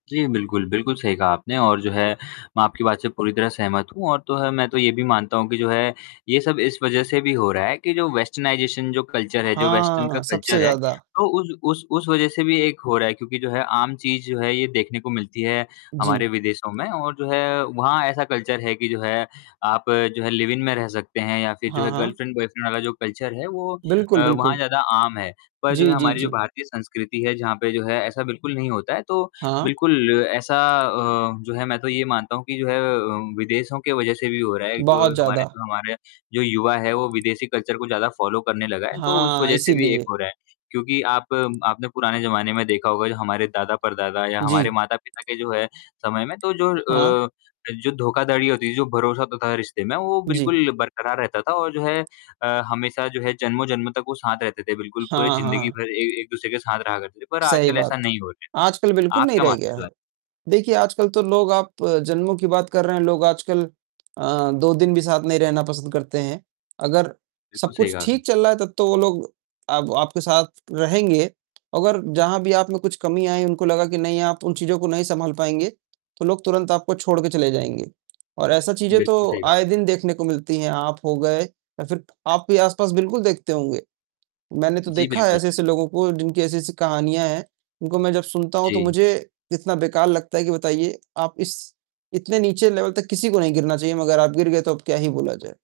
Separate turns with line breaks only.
जी बिल्कुल। बिल्कुल, सही कहा आपने और जो है मैं आपकी बात से पूरी तरह सहमत हूँ और तो है मैं तो ये भी मानता हूँ कि जो है ये सब इस वज़ह से भी हो रहा है कि जो वेस्टर्नाइज़ेशन जो कल्चर है, जो वेस्टर्न का
हाँ, सबसे
कल्चर है,
ज़्यादा।
तो उ उस उस वज़ह से भी एक हो रहा है क्योंकि जो है आम चीज़ जो है ये देखने को मिलती है हमारे
जी।
विदेशों में और जो है वहाँ ऐसा कल्चर है कि जो है आप जो है लिव-इन में रह सकते हैं या फ़िर जो
हाँ,
है
हाँ।
गर्लफ़्रेंड बॉयफ़्रेंड वाला जो कल्चर है वो अ,
बिल्कुल,
वहाँ
बिल्कुल।
ज़्यादा आम है, पर जो है
जी, जी,
हमारी जो
जी।
भारतीय संस्कृति है जहाँ पे जो है ऐसा बिल्कुल नहीं होता है, तो
हाँ।
बिल्कुल ऐसा अ, जो है मैं तो ये मानता हूँ कि जो है अ, विदेशों के वज़ह से भी हो रहा है। जो
बहुत
हमारे
ज़्यादा।
जो हमारे यहाँ जो युवा है वो विदेशी कल्चर को ज़्यादा फॉलो करने लगा है, तो उस
हाँ,
वज़ह से भी एक
इसीलिए।
हो रहा है क्योंकि आप आपने पुराने ज़माने में देखा होगा जो हमारे दादा, परदादा या हमारे
जी।
माता-पिता के जो है समय में तो जो
हाँ।
अ, जो धोखाधड़ी होती थी, जो भरोसा होता था रिश्ते में वो
जी।
बिल्कुल बरकरार रहता था और जो है अ, हमेशा जो है जन्मों-जन्म तक वो साथ रहते थे, बिल्कुल पूरे
हाँ,
ज़िंदगी
हाँ।
भर ए एक-दूसरे के साथ रहा करते थे, पर
सही
आजकल
बात,
ऐसा नहीं हो रहा
आजकल
है।
बिल्कुल
आप
नहीं
क्या
रह
मानते हैं
गया
इस
है।
बारे में?
देखिए आजकल तो लोग आप जन्मों की बात कर रहे हैं, लोग आजकल अ, 2 दिन भी साथ नहीं रहना पसंद करते हैं, अगर सब
बिल्कुल, सही
कुछ
कहा आपने।
ठीक चल रहा है तब तो वो लोग आप आपके साथ रहेंगे, अगर जहाँ भी आप में कुछ कमी आइ, उनको लगा कि नहीं आप उन चीज़ों को नहीं सँभाल पाएँगे, तो लोग तुरंत आपको छोड़ कर चले जाएँगे और ऐसी चीज़ें
बिल्कुल,
तो
सही कहा आपने।
आए दिन देखने को मिलती हैं, आप हो गए या फ़िर आपके आसपास बिल्कुल देखते होंगे। मैंने तो
जी,
देखा है
बिल्कुल।
ऐसे-ऐसे लोगों को जिनकी ऐसी-ऐसी कहानियाँ हैं, उनको मैं जब सुनता हूँ तो
जी।
मुझे, इतना बेकार लगता है कि बताइए आप इस इतने नीचे लेवल तक किसी को नहीं गिरना चाहिए, मगर आप गिर गए तो अब क्या ही बोला जाए।